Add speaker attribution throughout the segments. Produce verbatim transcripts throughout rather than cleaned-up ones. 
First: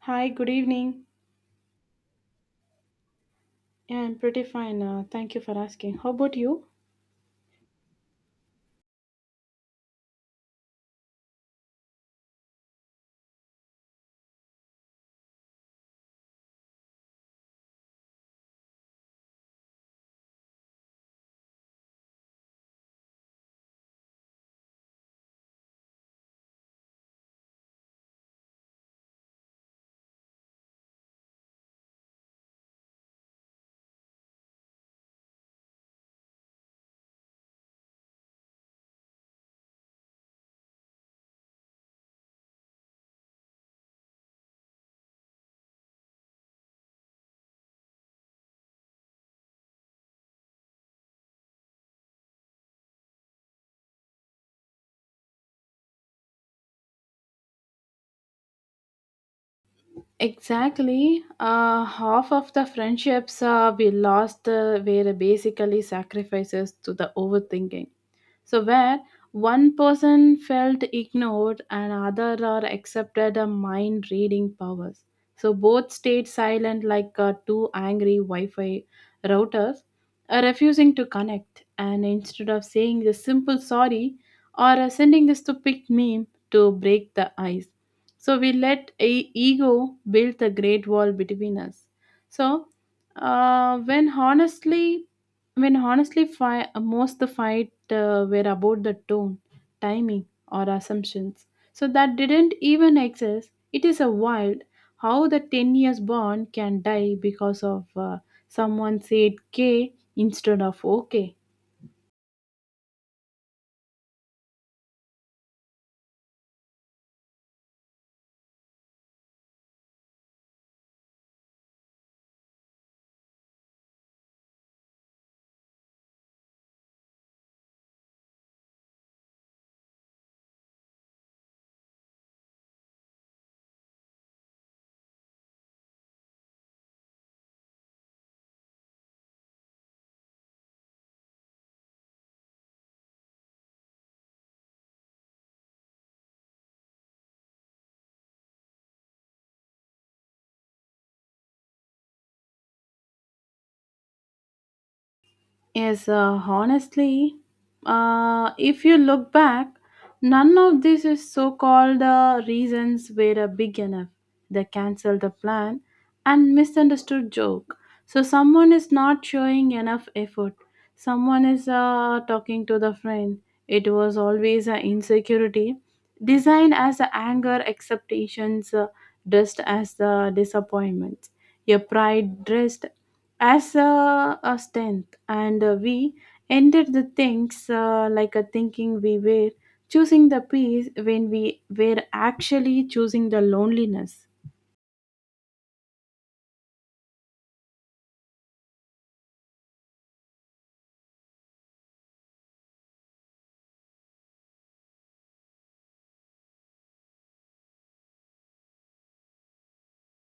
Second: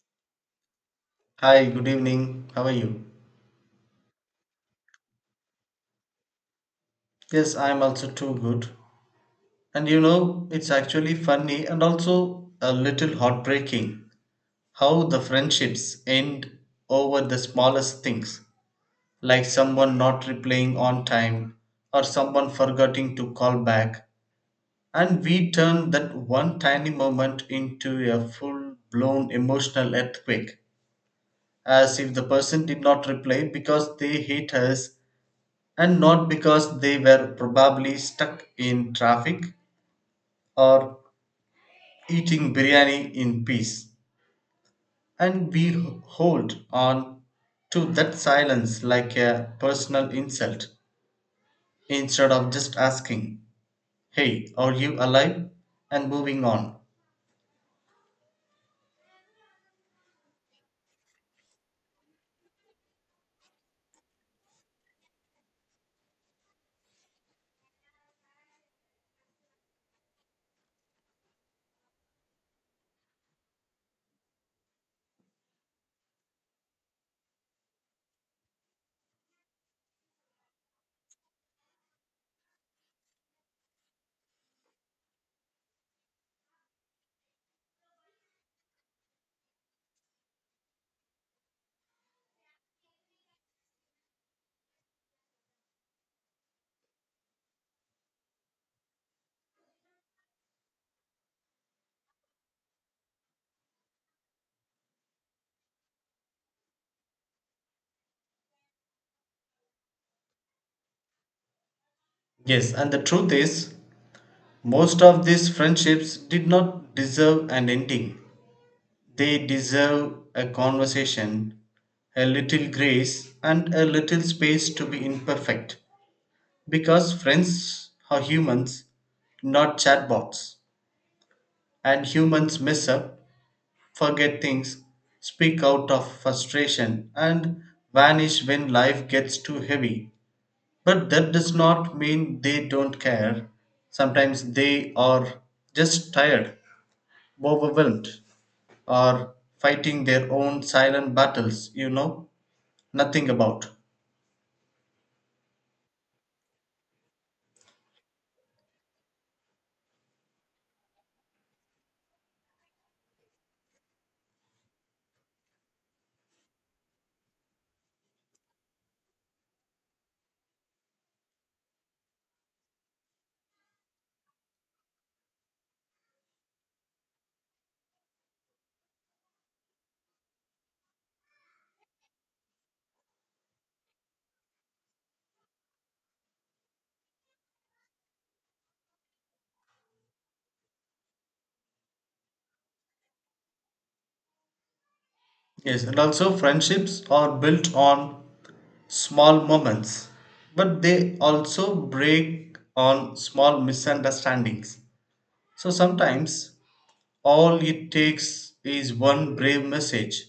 Speaker 1: Hi, good evening.
Speaker 2: Hi, good evening. How are you?
Speaker 1: Yeah, I'm pretty fine. Uh, thank you for asking. How about you?
Speaker 2: Yes, I'm also too good. And you know, it's actually funny and also a little heartbreaking how the friendships end over the smallest things, like someone not replying on time or someone forgetting to call back. And we turn that one tiny moment into a full blown emotional earthquake, as if the person did not reply because they hate us and not because they were probably stuck in traffic or eating biryani in peace. And we hold on to that silence like a personal insult instead of just asking, "Hey, are you alive?" and moving on.
Speaker 1: Exactly. Uh, half of the friendships uh, we lost uh, were basically sacrifices to the overthinking. So, where one person felt ignored and other are accepted a mind reading powers. So, both stayed silent like uh, two angry Wi Fi routers, uh, refusing to connect. And instead of saying the simple sorry or uh, sending the stupid meme to break the ice, so we let a ego build the great wall between us. So uh, when honestly, when honestly, fi- most the fight uh, were about the tone, timing, or assumptions. So that didn't even exist. It is a wild how the ten years bond can die because of uh, someone said K instead of OK.
Speaker 2: Yes, and the truth is, most of these friendships did not deserve an ending. They deserve a conversation, a little grace, and a little space to be imperfect. Because friends are humans, not chatbots. And humans mess up, forget things, speak out of frustration, and vanish when life gets too heavy. But that does not mean they don't care. Sometimes they are just tired, overwhelmed, or fighting their own silent battles you know nothing about.
Speaker 1: Yes, uh, honestly, uh, if you look back, none of these is so-called uh, reasons were uh, big enough. They canceled the plan and misunderstood joke. So someone is not showing enough effort. Someone is uh, talking to the friend. It was always an insecurity, designed as a anger, acceptations uh, dressed as the disappointments. Your pride dressed as a, a strength, and uh, we ended the things uh, like a thinking we were choosing the peace when we were actually choosing the loneliness.
Speaker 2: Yes, and also friendships are built on small moments, but they also break on small misunderstandings. So sometimes all it takes is one brave message,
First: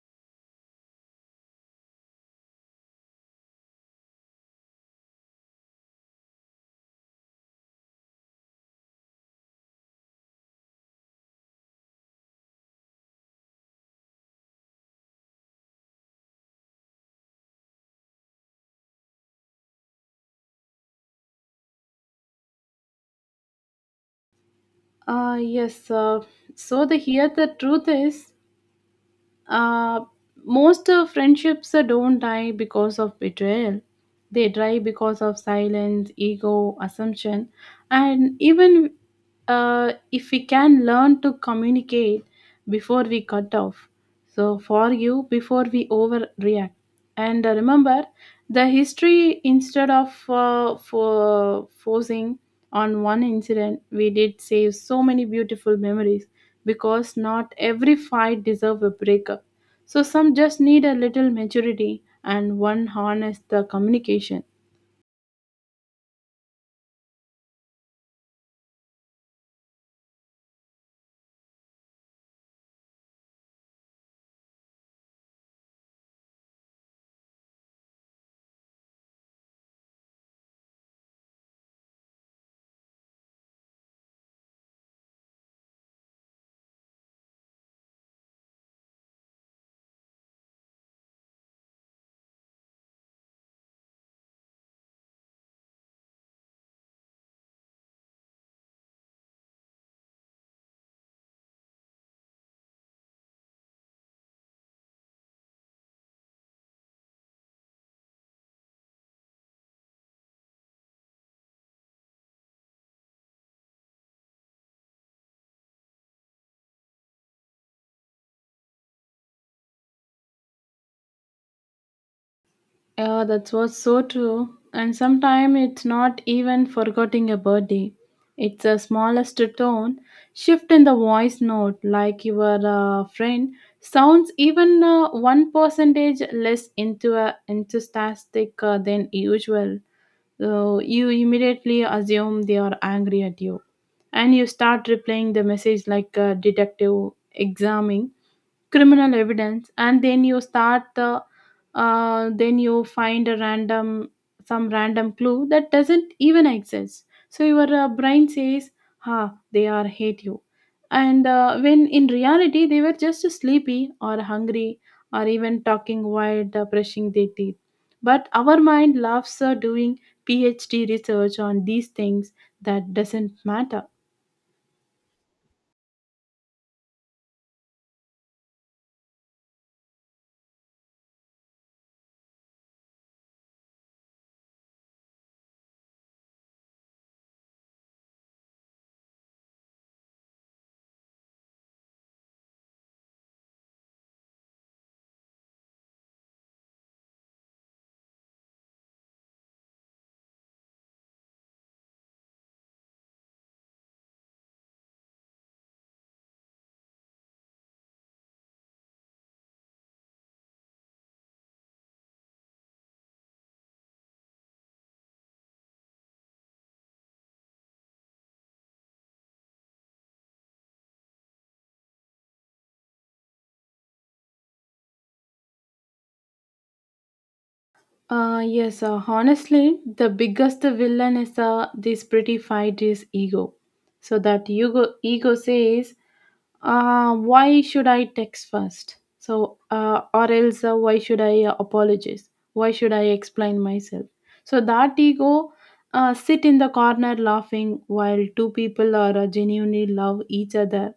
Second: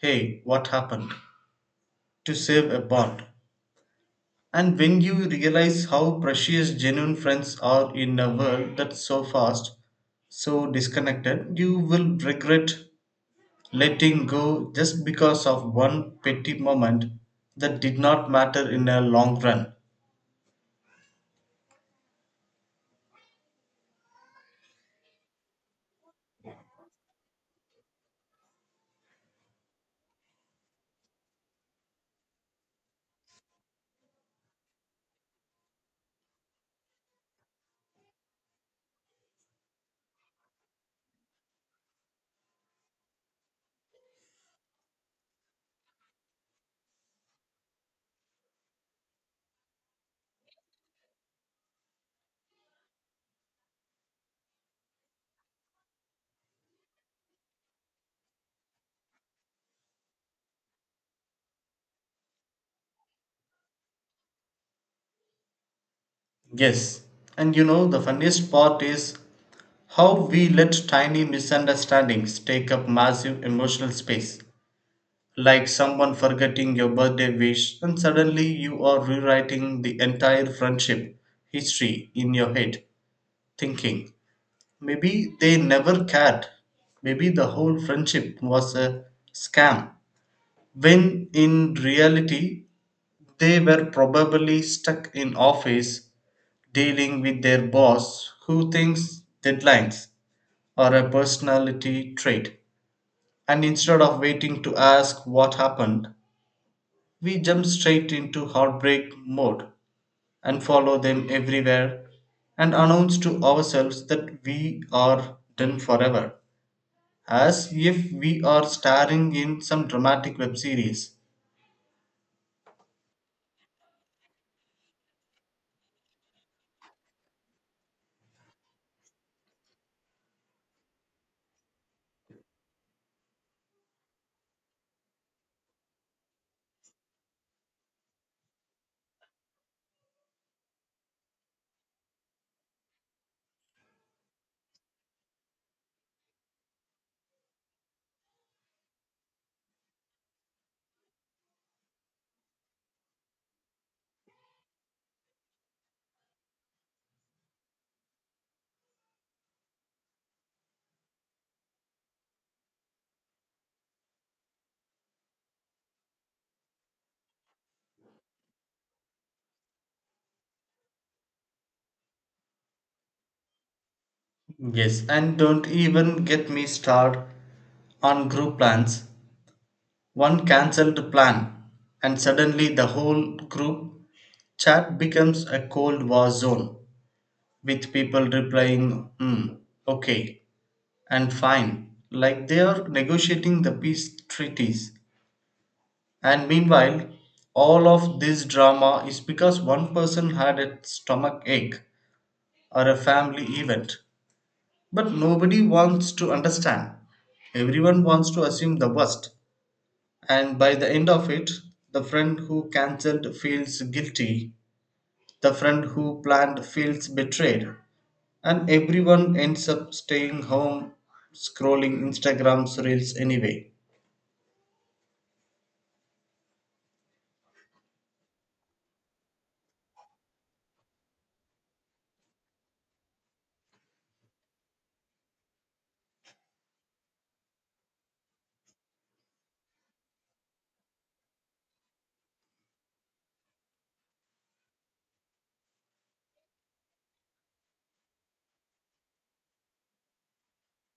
Speaker 2: hey, what happened, to save a bond. And when you realize how precious genuine friends are in a world that's so fast, so disconnected, you will regret letting go just because of one petty moment that did not matter in a long run.
Speaker 1: uh, Yes, uh, so the here the truth is. Uh, Most uh, friendships uh, don't die because of betrayal. They die because of silence, ego, assumption, and even uh, if we can learn to communicate before we cut off. So, for you, before we overreact and uh, remember the history instead of uh, for forcing on one incident, we did save so many beautiful memories, because not every fight deserve a breakup. So some just need a little maturity and one harness the communication.
Speaker 2: Yes, and you know the funniest part is how we let tiny misunderstandings take up massive emotional space. Like someone forgetting your birthday wish, and suddenly you are rewriting the entire friendship history in your head, thinking maybe they never cared, maybe the whole friendship was a scam. When in reality, they were probably stuck in office dealing with their boss who thinks deadlines are a personality trait. And instead of waiting to ask what happened, we jump straight into heartbreak mode and follow them everywhere and announce to ourselves that we are done forever, as if we are starring in some dramatic web series.
Speaker 1: Yeah, that was so true. And sometimes it's not even forgetting a birthday. It's the smallest tone shift in the voice note, like your uh, friend sounds even uh, one percentage less into a enthusiastic uh, than usual. So you immediately assume they are angry at you, and you start replaying the message like a detective examining criminal evidence. And then you start the uh, then you find a random some random clue that doesn't even exist, so your uh, brain says ha, they are hate you. And uh, when in reality they were just sleepy or hungry, or even talking while uh, brushing their teeth. But our mind loves uh, doing P H D research on these things that doesn't matter.
Speaker 2: Yes, and don't even get me started on group plans. One cancelled plan and suddenly the whole group chat becomes a cold war zone with people replying hmm, okay, and fine, like they are negotiating the peace treaties, and meanwhile all of this drama is because one person had a stomach ache or a family event, but nobody wants to understand. Everyone wants to assume the worst. And by the end of it, the friend who cancelled feels guilty, the friend who planned feels betrayed, and everyone ends up staying home scrolling Instagram's reels anyway.
Speaker 1: Uh, yes, uh, honestly, the biggest villain is uh, this pretty fight is ego. So that ego, ego says, uh, why should I text first? So, uh, or else uh, why should I uh, apologize? Why should I explain myself? So that ego uh, sit in the corner laughing while two people are uh, genuinely love each other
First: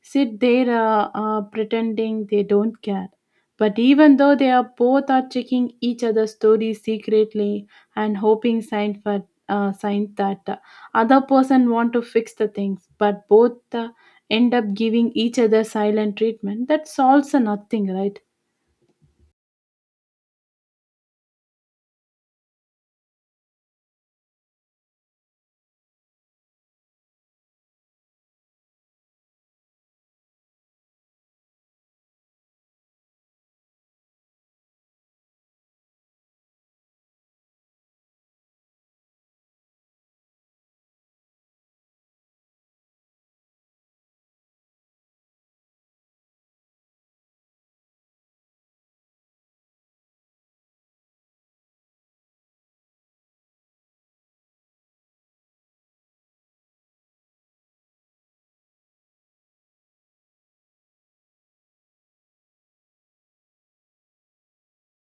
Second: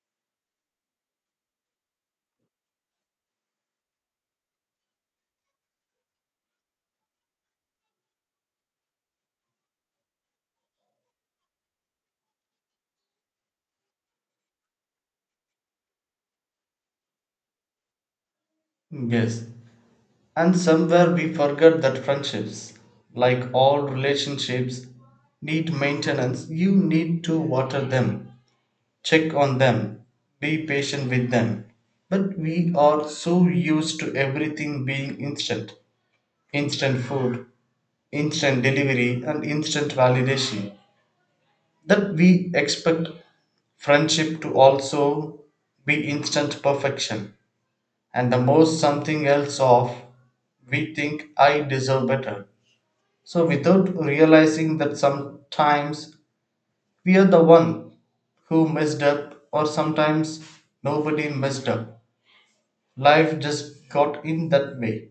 Speaker 1: sit there uh, uh, pretending they don't care. But even though they are both are checking each other's stories secretly and hoping sign for uh, signs that uh, other person want to fix the things, but both uh, end up giving each other silent treatment. That solves a nothing, right?
Speaker 2: Yes. And somewhere we forget that friendships, like all relationships, need maintenance. You need to water them, check on them, be patient with them. But we are so used to everything being instant, instant food, instant delivery, and instant validation. That we expect friendship to also be instant perfection. And the more something else off, we think I deserve better. So without realizing that sometimes we are the one who messed up, or sometimes nobody messed up. Life just got in that way.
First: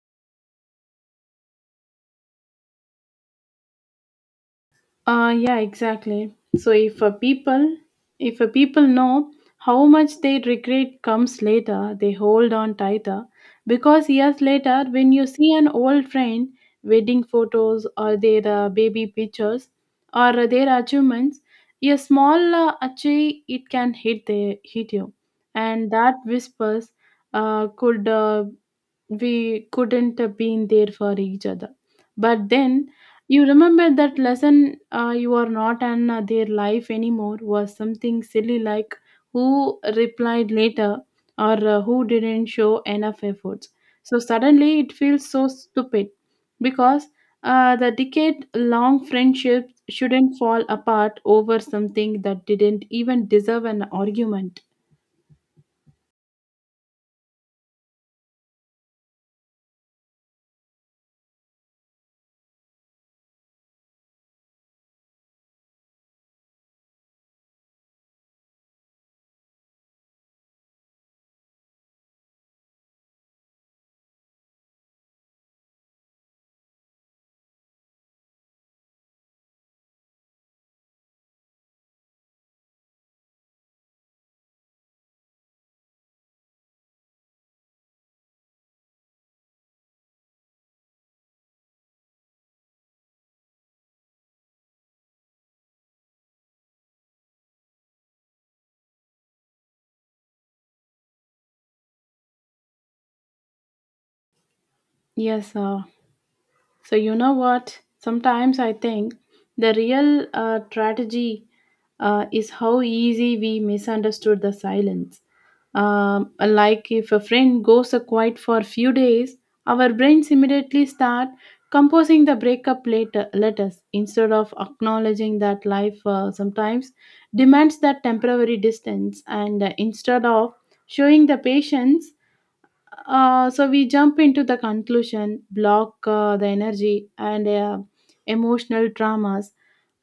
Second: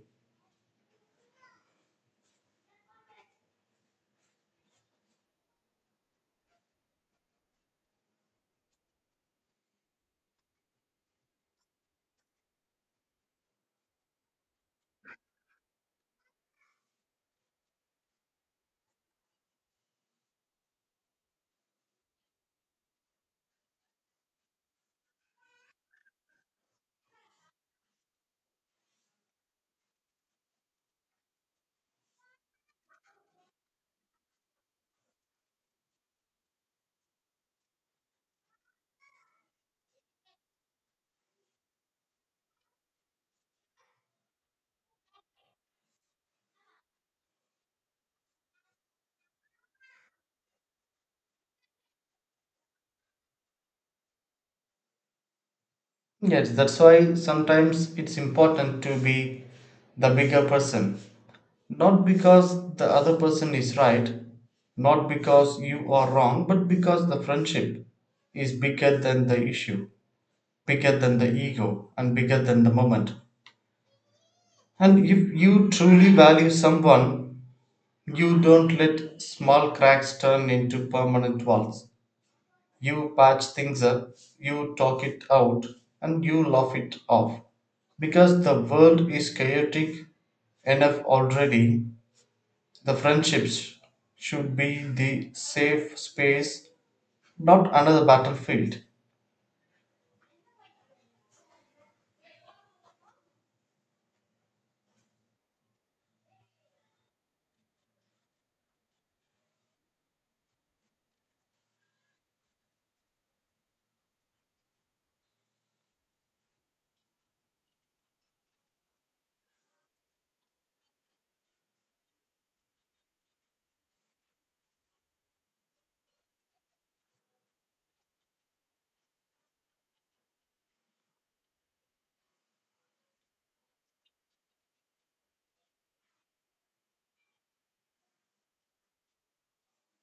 Speaker 1: Uh, yeah, exactly. So if a people if a people know how much their regret comes later, they hold on tighter. Because years later, when you see an old friend, wedding photos or their uh, baby pictures or their achievements, a small uh, achieve it can hit the hit you, and that whispers uh, could, uh, we couldn't have been there for each other. But then you remember that lesson uh, you are not in uh, their life anymore was something silly, like who replied later or uh, who didn't show enough efforts. So suddenly it feels so stupid, because uh, the decade long friendships shouldn't fall apart over something that didn't even deserve an argument.
Speaker 2: Yes, that's why sometimes it's important to be the bigger person. Not because the other person is right, not because you are wrong, but because the friendship is bigger than the issue, bigger than the ego, and bigger than the moment. And if you truly value someone, you don't let small cracks turn into permanent walls. You patch things up, you talk it out, and you laugh it off. Because the world is chaotic enough already, the friendships should be the safe space, not another battlefield.
Speaker 1: Yes, uh, so, you know what? Sometimes I think the real uh, tragedy uh, is how easy we misunderstood the silence. Um, like if a friend goes a quiet for a few days, our brains immediately start composing the breakup later letters instead of acknowledging that life uh, sometimes demands that temporary distance, and uh, instead of showing the patience, uh, so we jump into the conclusion, block uh, the energy and uh, emotional traumas,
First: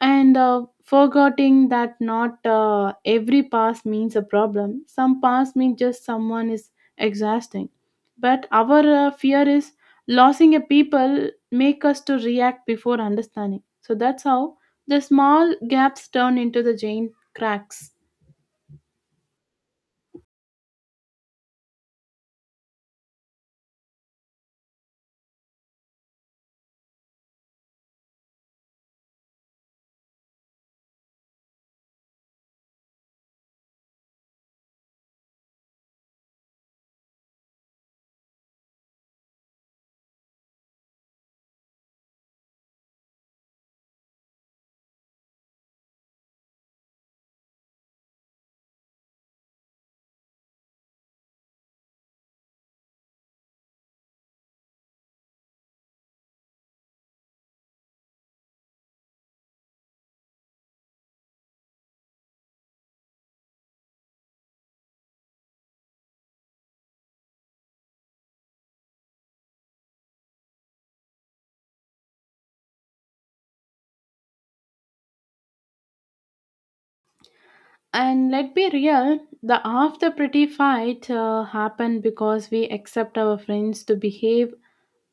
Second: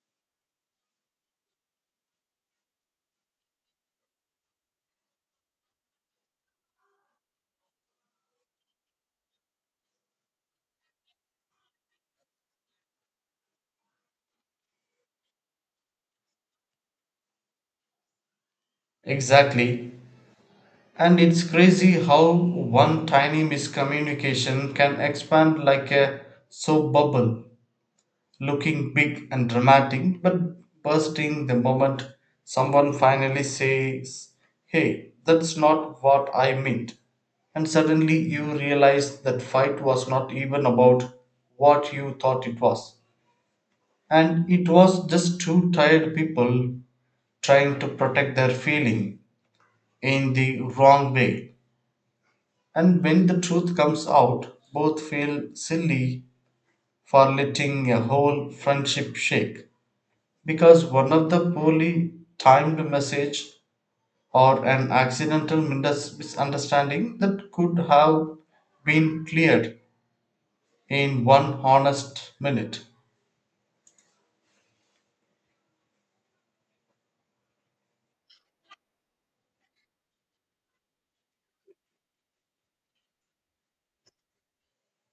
Speaker 1: and uh, forgetting that not uh, every past means a problem. Some past means just someone is exhausting, but our uh, fear is losing a people make us to react before understanding. So that's how the small gaps turn into the giant cracks.
Speaker 2: Exactly. And it's crazy how one tiny miscommunication can expand like a soap bubble, looking big and dramatic but bursting the moment someone finally says, "Hey, that's not what I meant." And suddenly you realize that fight was not even about what you thought it was. And it was just two tired people trying to protect their feeling in the wrong way. And when the truth comes out, both feel silly for letting a whole friendship shake, because one of the poorly timed message or an accidental mindes- misunderstanding that could have been cleared in one honest minute.
Speaker 1: And let be real, the half the pretty fight uh, happened because we accept our friends to behave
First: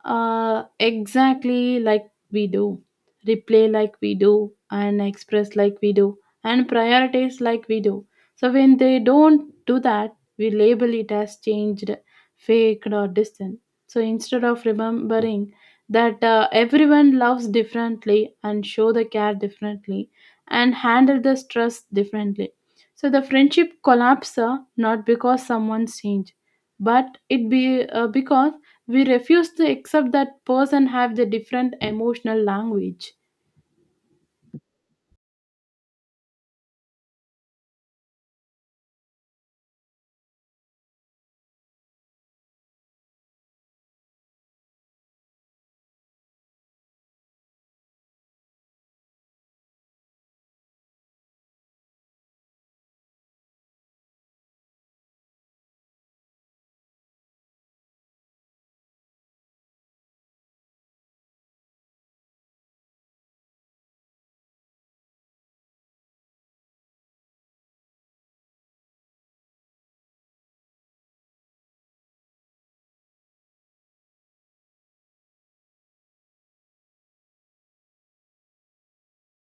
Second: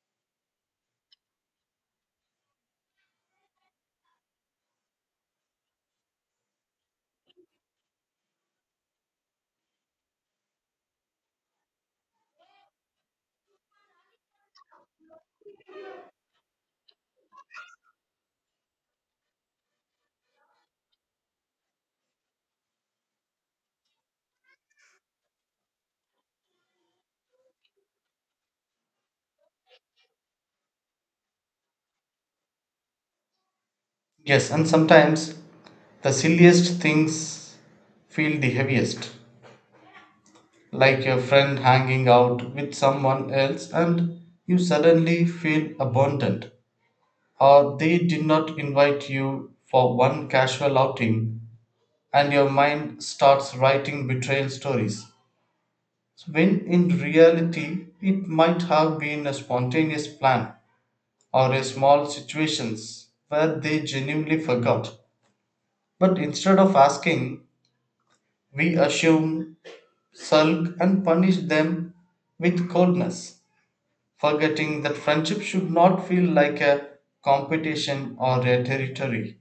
Speaker 1: uh, exactly like we do, replay like we do, and express like we do, and prioritize like we do. So when they don't do that, we label it as changed, faked, or distant. So instead of remembering that uh, everyone loves differently and show the care differently and handle the stress differently, so the friendship collapse uh, not because someone's changed, but it be uh, because we refuse to accept that person have the different emotional language.
Speaker 2: Yes, and sometimes the silliest things feel the heaviest, like a friend hanging out with someone else and you suddenly feel abandoned, or they did not invite you for one casual outing and your mind starts writing betrayal stories. When in reality, it might have been a spontaneous plan or a small situations where they genuinely forgot. But instead of asking, we assume, sulk, and punish them with coldness, forgetting that friendship should not feel like a competition or a territory.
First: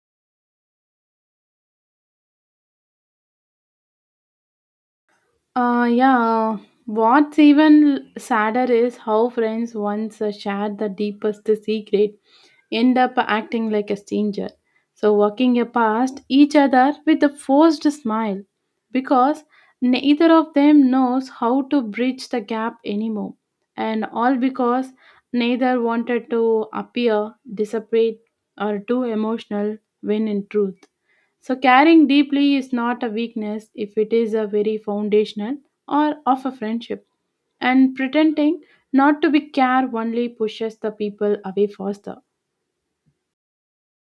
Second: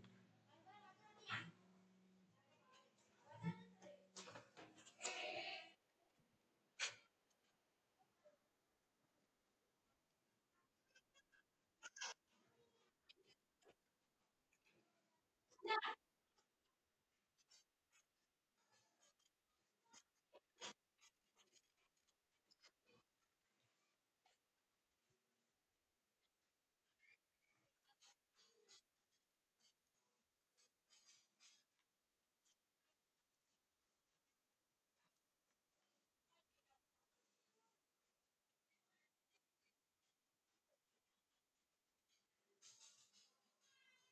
Speaker 1: Uh, yeah. What's even sadder is how friends once uh, shared the deepest secret end up acting like a stranger. So walking past each other with a forced smile because neither of them knows how to bridge the gap anymore. And all because neither wanted to appear desperate or too emotional when in truth. So caring deeply is not a weakness if it is a very foundational or of a friendship. And pretending not to be care only pushes the people away faster.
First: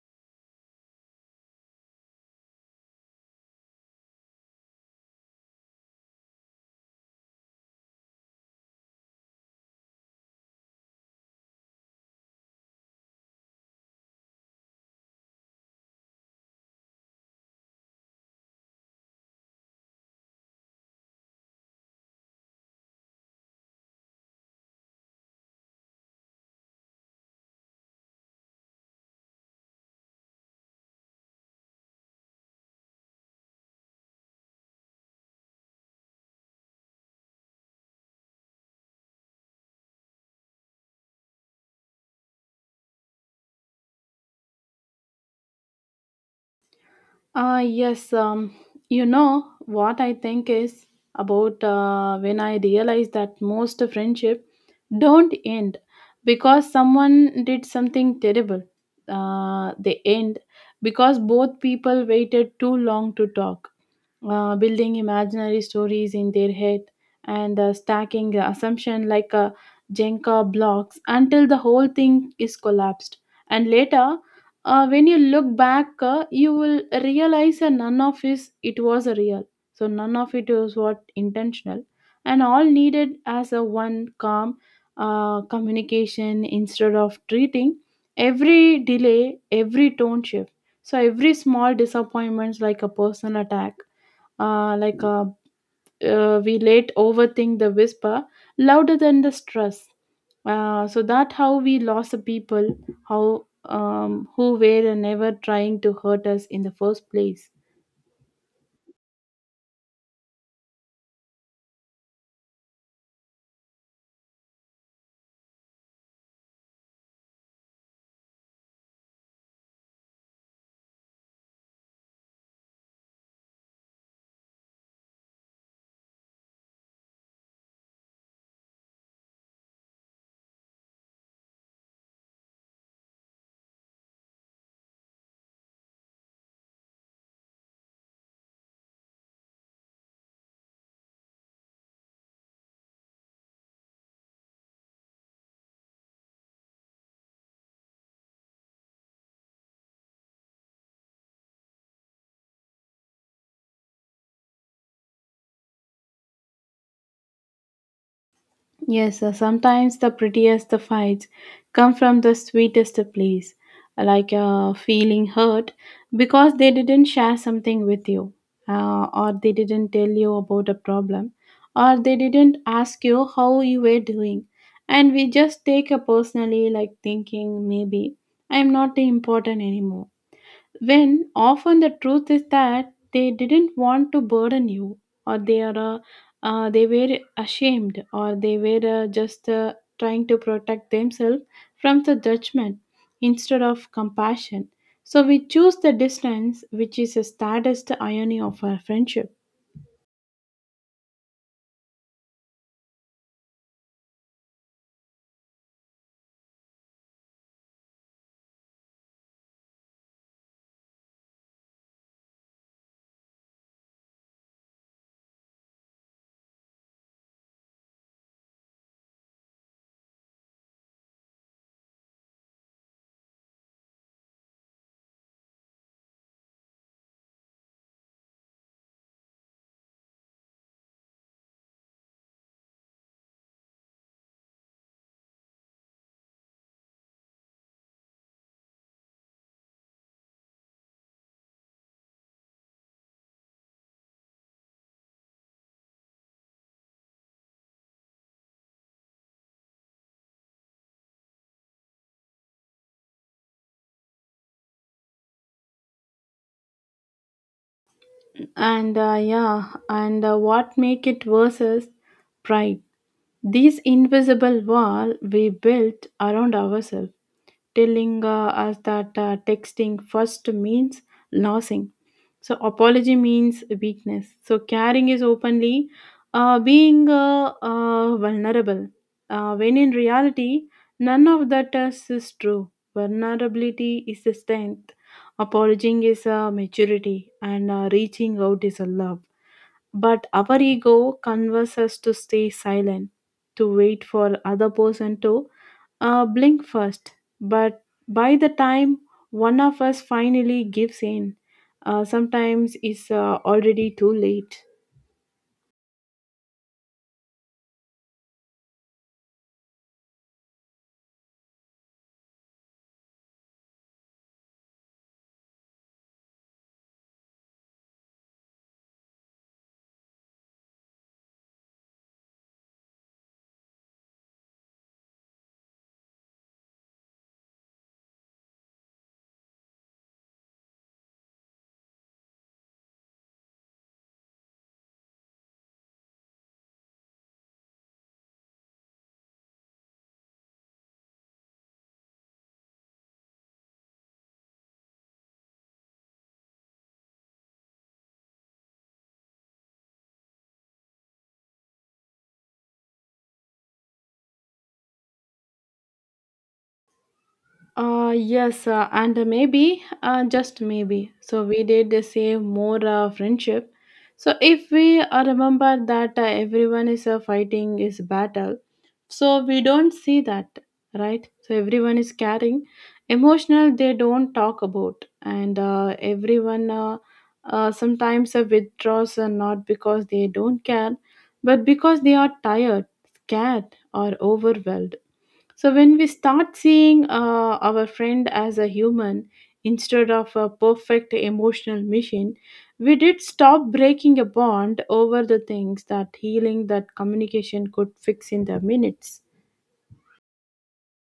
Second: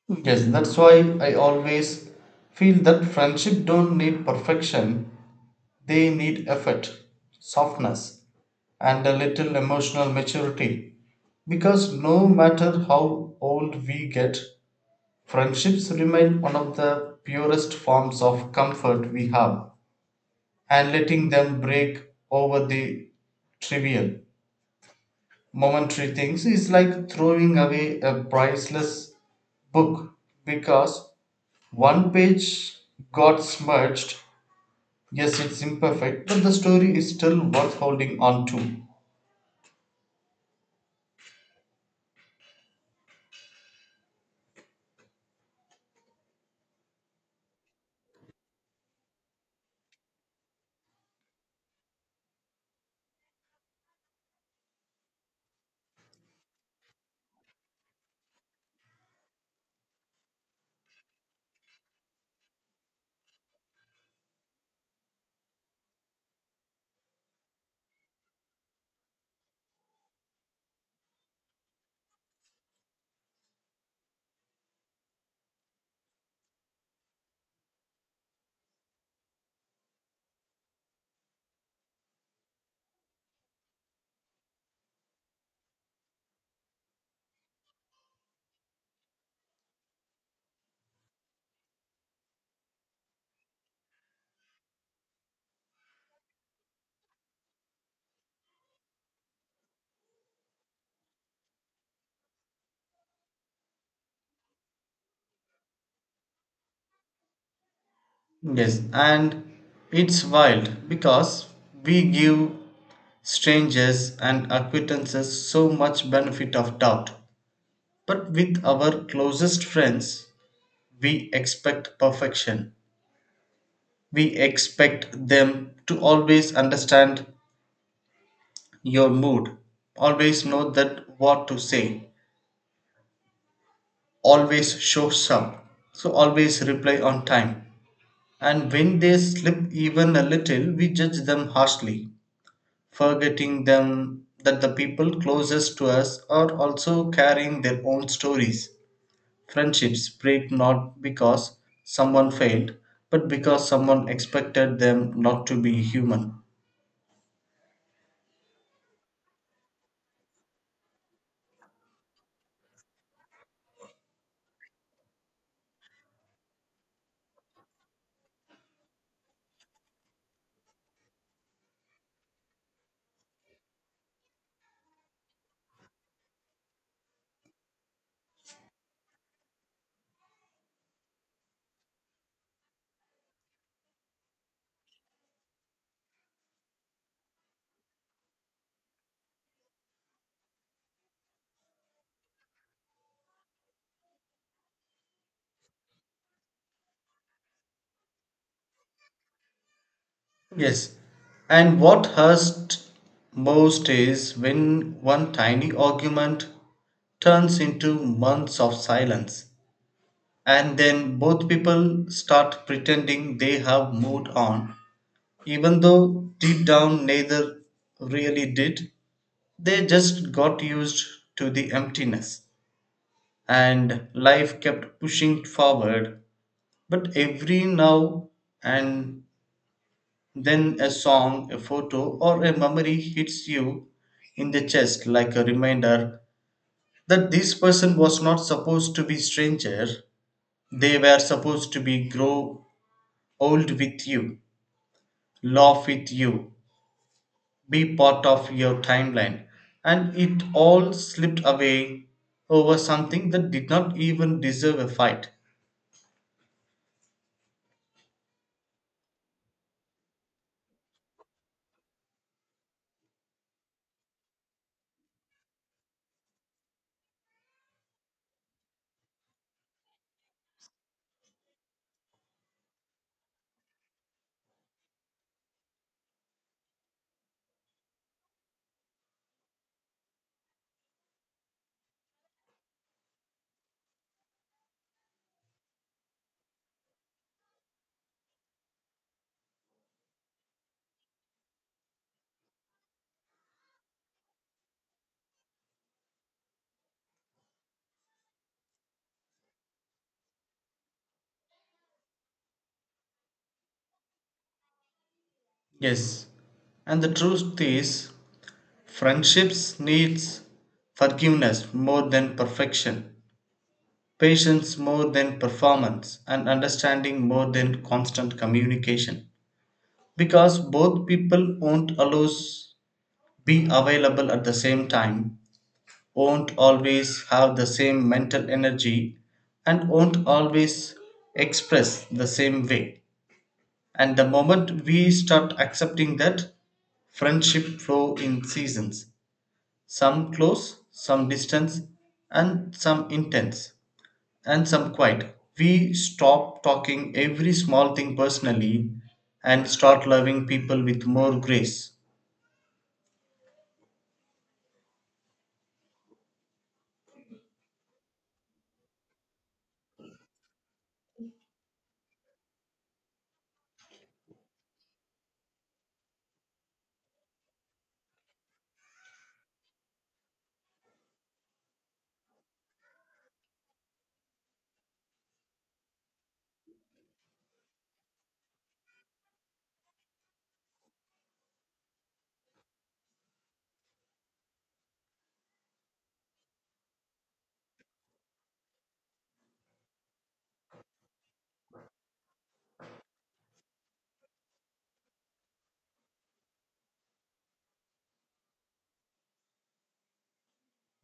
Speaker 2: Yes, that's why I always feel that friendship don't need perfection. They need effort, softness, and a little emotional maturity, because no matter how old we get, friendships remain one of the purest forms of comfort we have, and letting them break over the trivial, momentary things is like throwing away a priceless book because one page got smudged. Yes, it's imperfect, but the story is still worth holding on to.
Speaker 1: Uh, yes, um, you know what I think is about uh, when I realize that most friendship don't end because someone did something terrible. Uh, they end because both people waited too long to talk, uh, building imaginary stories in their head, and uh, stacking the assumption like uh, jenga blocks until the whole thing is collapsed. And later, uh, when you look back, uh, you will realize that none of is it was a real, so none of it was what intentional, and all needed as a one calm uh, communication instead of treating every delay, every tone shift, so every small disappointments like a personal attack, uh, like, uh, uh, we late overthink the whisper louder than the stress. Uh, so that how we lost the people, how um, who were never trying to hurt us in the first place.
Speaker 2: Yes, and it's wild because we give strangers and acquaintances so much benefit of doubt. But with our closest friends, we expect perfection. We expect them to always understand your mood, always know that what to say, always shows up, so always reply on time. And when they slip even a little, we judge them harshly, forgetting them that the people closest to us are also carrying their own stories. Friendships break not because someone failed, but because someone expected them not to be human.
Speaker 1: Yes, uh, sometimes the prettiest the fights come from the sweetest place, like uh, feeling hurt because they didn't share something with you, uh, or they didn't tell you about a problem, or they didn't ask you how you were doing. And we just take it personally, like thinking maybe I'm not important anymore, when often the truth is that they didn't want to burden you, or they are uh, uh, they were ashamed, or they were uh, just uh, trying to protect themselves from the judgment instead of compassion, so we choose the distance, which is the saddest irony of our friendship.
Speaker 2: Yes. And what hurts most is when one tiny argument turns into months of silence, and then both people start pretending they have moved on. Even though deep down neither really did, they just got used to the emptiness and life kept pushing forward. But every now and then a song, a photo, or a memory hits you in the chest like a reminder that this person was not supposed to be stranger. They were supposed to be grow old with you, laugh with you, be part of your timeline, and it all slipped away over something that did not even deserve a fight.
Speaker 1: And uh, yeah, and uh, what make it worse is pride. This invisible wall we built around ourselves, telling uh, us that uh, texting first means losing. So apology means weakness. So caring is openly uh, being uh, uh, vulnerable. Uh, when in reality, none of that is, is true. Vulnerability is a strength. Apologizing is a maturity, and uh, reaching out is a love. But our ego converses us to stay silent, to wait for other person to uh, blink first. But by the time one of us finally gives in, uh, sometimes it's uh, already too late.
Speaker 2: Yes, and the truth is friendships needs forgiveness more than perfection, patience more than performance, and understanding more than constant communication, because both people won't always be available at the same time, won't always have the same mental energy, and won't always express the same way. And the moment we start accepting that, friendship flow in seasons, some close, some distance, and some intense, and some quiet. We stop talking every small thing personally and start loving people with more grace.
Speaker 1: Uh, yes, uh, and maybe, uh, just maybe. So we did uh, save more uh, friendship. So if we uh, remember that uh, everyone is uh, fighting is battle, so we don't see that, right? So everyone is carrying emotional. They don't talk about, and uh, everyone uh, uh, sometimes uh, withdraws uh, not because they don't care, but because they are tired, scared, or overwhelmed. So when we start seeing uh, our friend as a human instead of a perfect emotional machine, we did stop breaking a bond over the things that healing that communication could fix in the minutes.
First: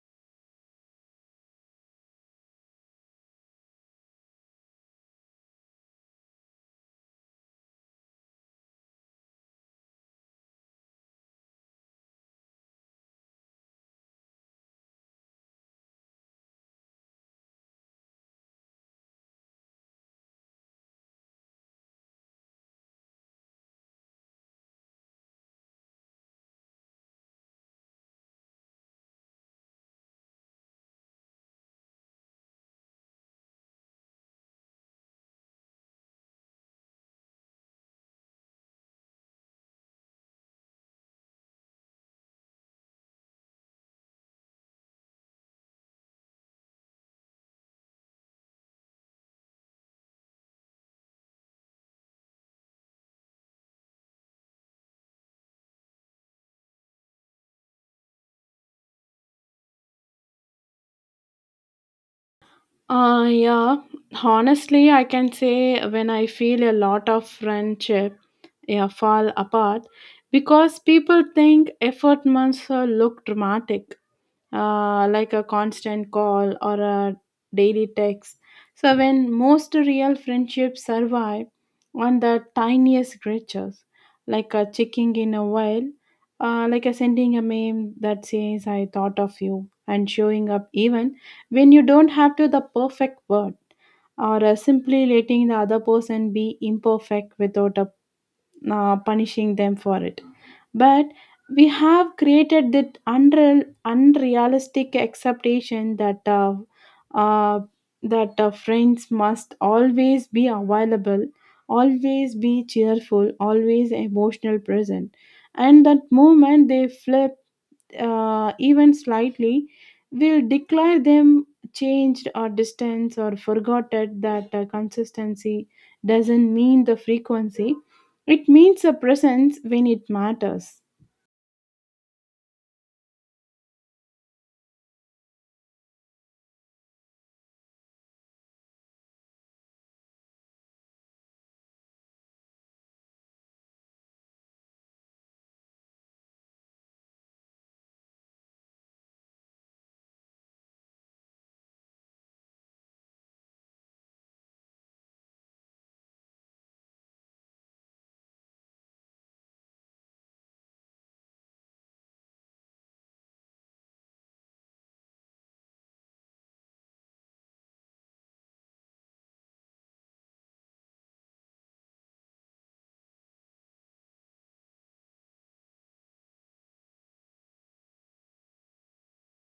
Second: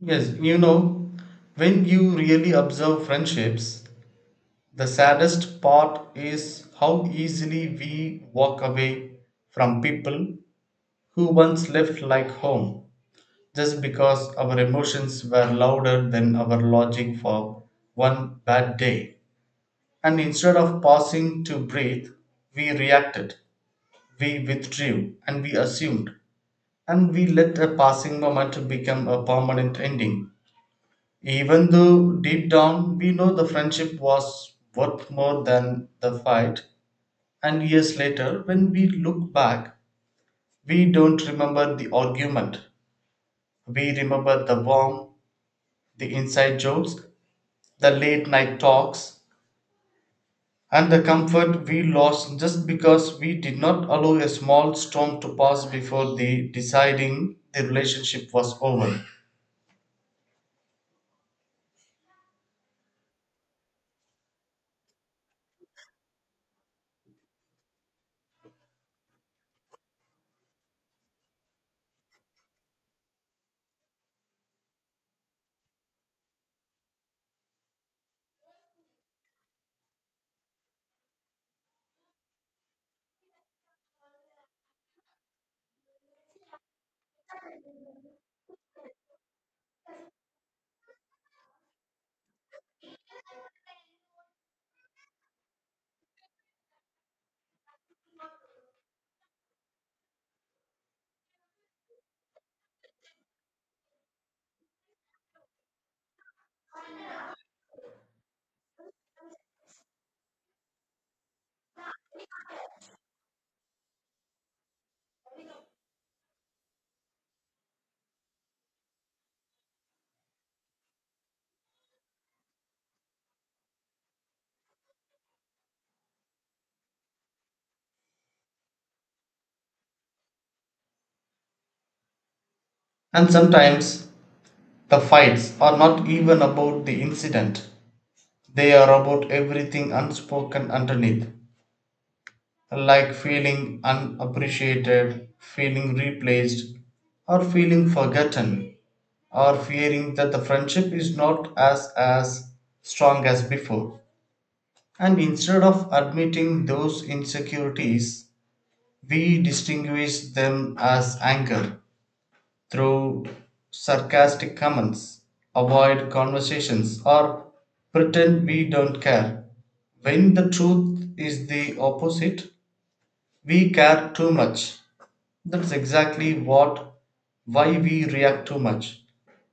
Speaker 2: Yes, you know, when you really observe friendships, the saddest part is how easily we walk away from people who once left like home just because our emotions were louder than our logic for one bad day. And instead of pausing to breathe, we reacted, we withdrew, and we assumed, and we let a passing moment become a permanent ending. Even though deep down we know the friendship was worth more than the fight. And years later, when we look back, we don't remember the argument. We remember the warmth, the inside jokes, the late night talks, and the comfort we lost just because we did not allow a small storm to pass before the deciding the relationship was over.
Speaker 1: Uh, yeah, honestly, I can say when I feel a lot of friendship, yeah, fall apart because people think effort must uh, look dramatic, uh, like a constant call or a daily text. So, when most real friendships survive on the tiniest gestures, like a checking in a while, uh, like a sending a meme that says, I thought of you, and showing up even when you don't have to the perfect word, or uh, simply letting the other person be imperfect without uh, uh, punishing them for it. But we have created that unreal, unrealistic expectation that uh, uh, that uh, friends must always be available, always be cheerful, always emotional present, and that moment they flip, uh, even slightly, will declare them changed or distanced or forgotten, that uh, consistency doesn't mean the frequency. It means the presence when it matters.
Speaker 2: And sometimes the fights are not even about the incident, they are about everything unspoken underneath. Like feeling unappreciated, feeling replaced, or feeling forgotten, or fearing that the friendship is not as as strong as before. And instead of admitting those insecurities, we distinguish them as anger through sarcastic comments, avoid conversations, or pretend we don't care. When the truth is the opposite, we care too much. That's exactly what why we react too much.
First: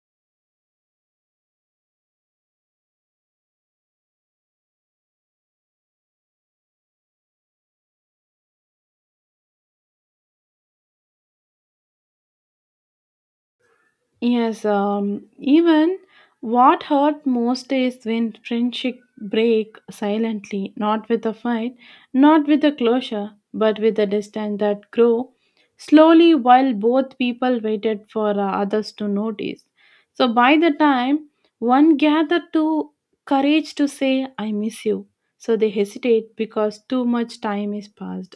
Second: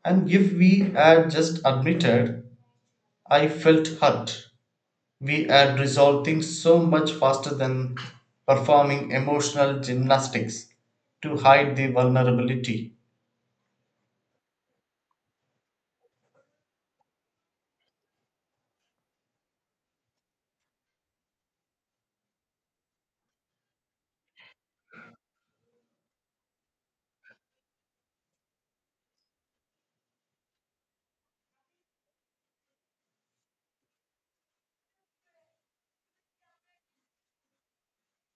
Speaker 2: And if we had just admitted, I felt hurt, we had resolved things so much faster than performing emotional gymnastics to hide the vulnerability.
Speaker 1: Yes, um, even what hurt most is when friendship break silently, not with a fight, not with a closure, but with a distance that grow slowly while both people waited for uh, others to notice. So by the time one gathered to courage to say, I miss you. So they hesitate because too much time is passed.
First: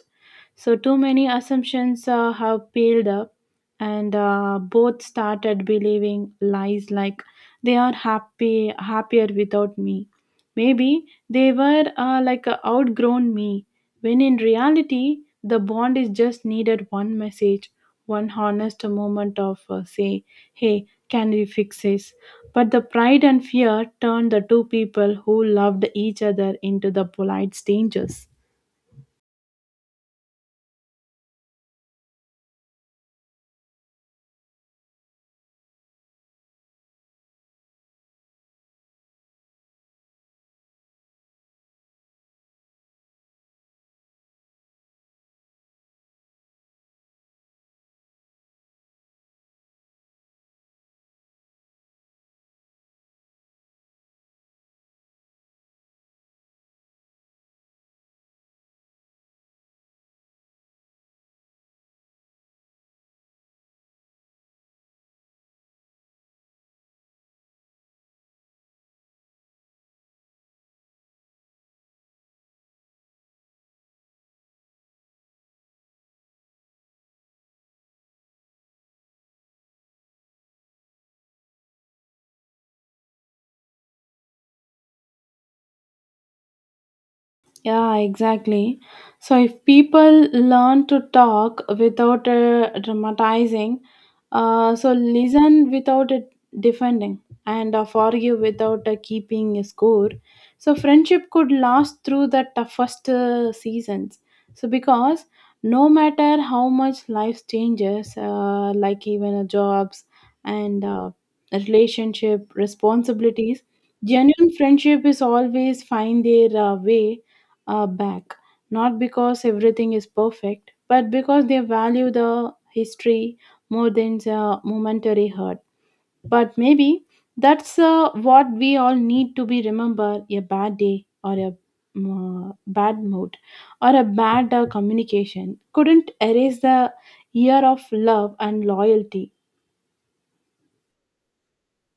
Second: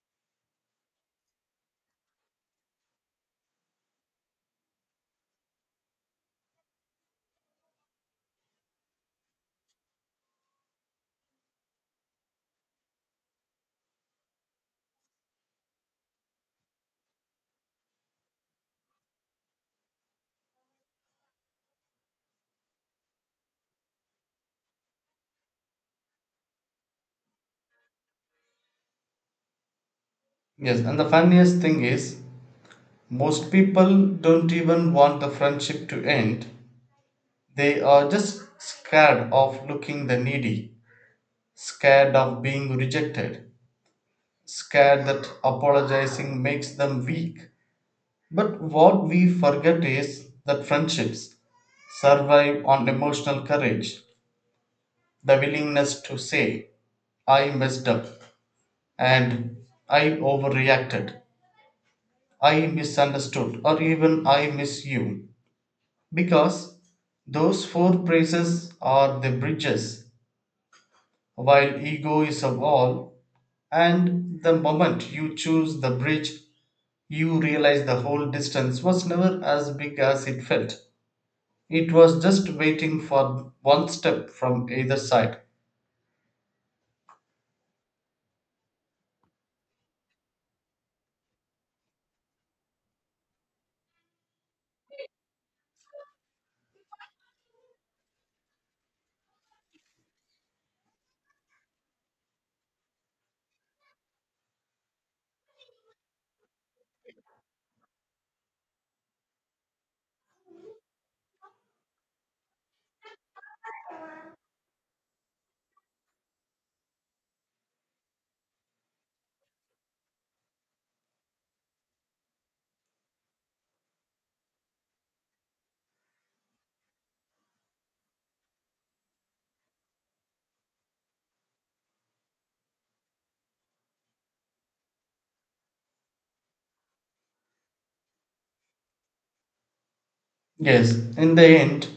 Speaker 1: So too many assumptions uh, have piled up, and uh, both started believing lies like they are happy happier without me. Maybe they were uh, like uh, outgrown me, when in reality the bond is just needed one message, one honest moment of uh, say, hey, can we fix this. But the pride and fear turned the two people who loved each other into the polite strangers.
Speaker 2: Yes, and the funniest thing is, most people don't even want the friendship to end. They are just scared of looking the needy, scared of being rejected, scared that apologizing makes them weak. But what we forget is that friendships survive on emotional courage, the willingness to say, I messed up, and I overreacted, I misunderstood, or even I miss you. Because those four phrases are the bridges, while ego is a wall, and the moment you choose the bridge, you realize the whole distance was never as big as it felt. It was just waiting for one step from either side.
Speaker 1: Yeah, exactly. So if people learn to talk without uh, dramatizing, uh, so listen without uh, defending, and uh, forgive without uh, keeping a score, so friendship could last through the toughest uh, seasons. So because no matter how much life changes, uh, like even uh, jobs and uh, relationship responsibilities, genuine friendship is always find their uh, way uh, back. Not because everything is perfect, but because they value the history more than the momentary hurt. But maybe that's uh, what we all need to be remember: a bad day or a mm, uh, bad mood or a bad uh, communication couldn't erase the year of love and loyalty.
Speaker 2: Yes, in the end,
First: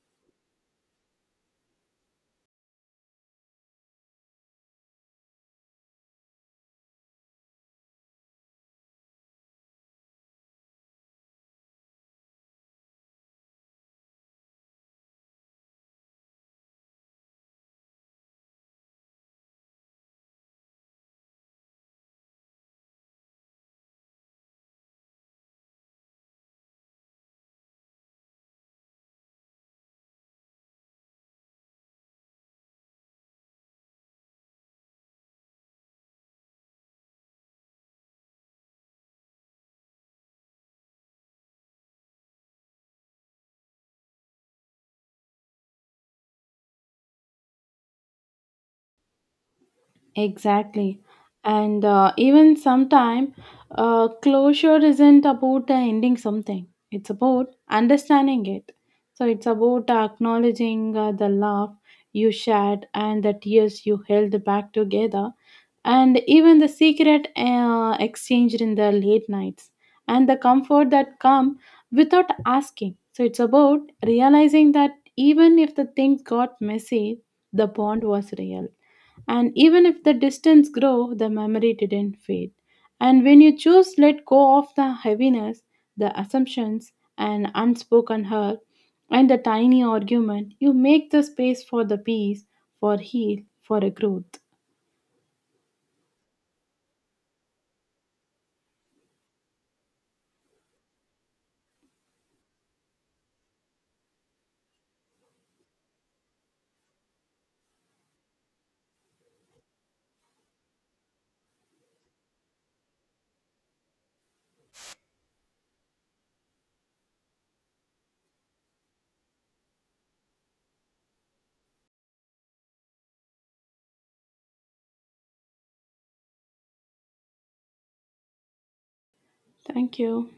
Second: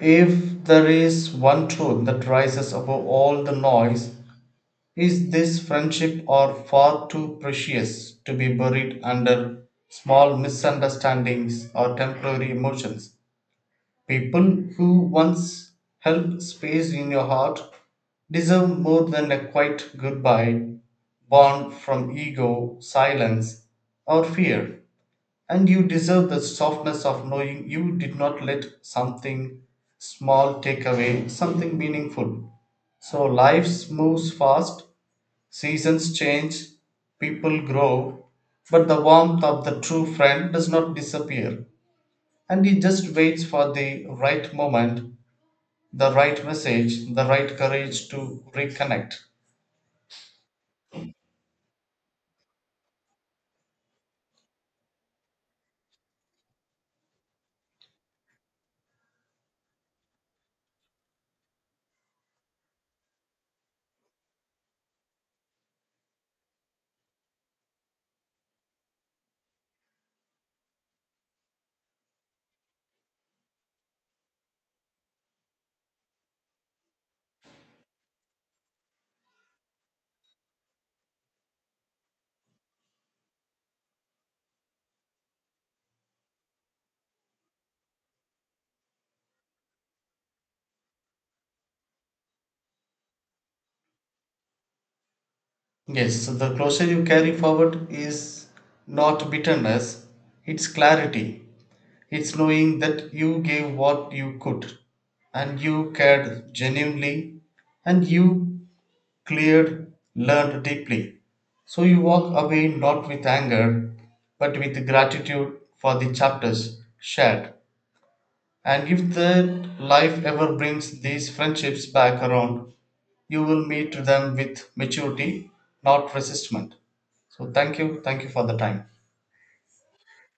Speaker 2: if there is one truth that rises above all the noise, is this friendship or far too precious to be buried under small misunderstandings or temporary emotions? People who once held space in your heart deserve more than a quiet goodbye born from ego, silence, or fear. And you deserve the softness of knowing you did not let something small take away something meaningful. So life moves fast, seasons change, people grow, but the warmth of the true friend does not disappear, and he just waits for the right moment, the right message, the right courage to reconnect.
Speaker 1: Exactly. And uh, even sometime, uh, closure isn't about the ending something. It's about understanding it. So it's about acknowledging uh, the love you shared and the tears you held back together, and even the secret uh, exchanged in the late nights, and the comfort that come without asking. So it's about realizing that even if the things got messy, the bond was real. And even if the distance grew, the memory didn't fade. And when you choose let go of the heaviness, the assumptions, and unspoken hurt, and the tiny argument, you make the space for the peace, for heal, for a growth.
Speaker 2: Yes, so the closure you carry forward is not bitterness, it's clarity. It's knowing that you gave what you could and you cared genuinely and you cleared, learned deeply. So you walk away not with anger but with gratitude for the chapters shared. And if the life ever brings these friendships back around, you will meet them with maturity, not resistment. So thank you. Thank you for the time.
Speaker 1: Thank you.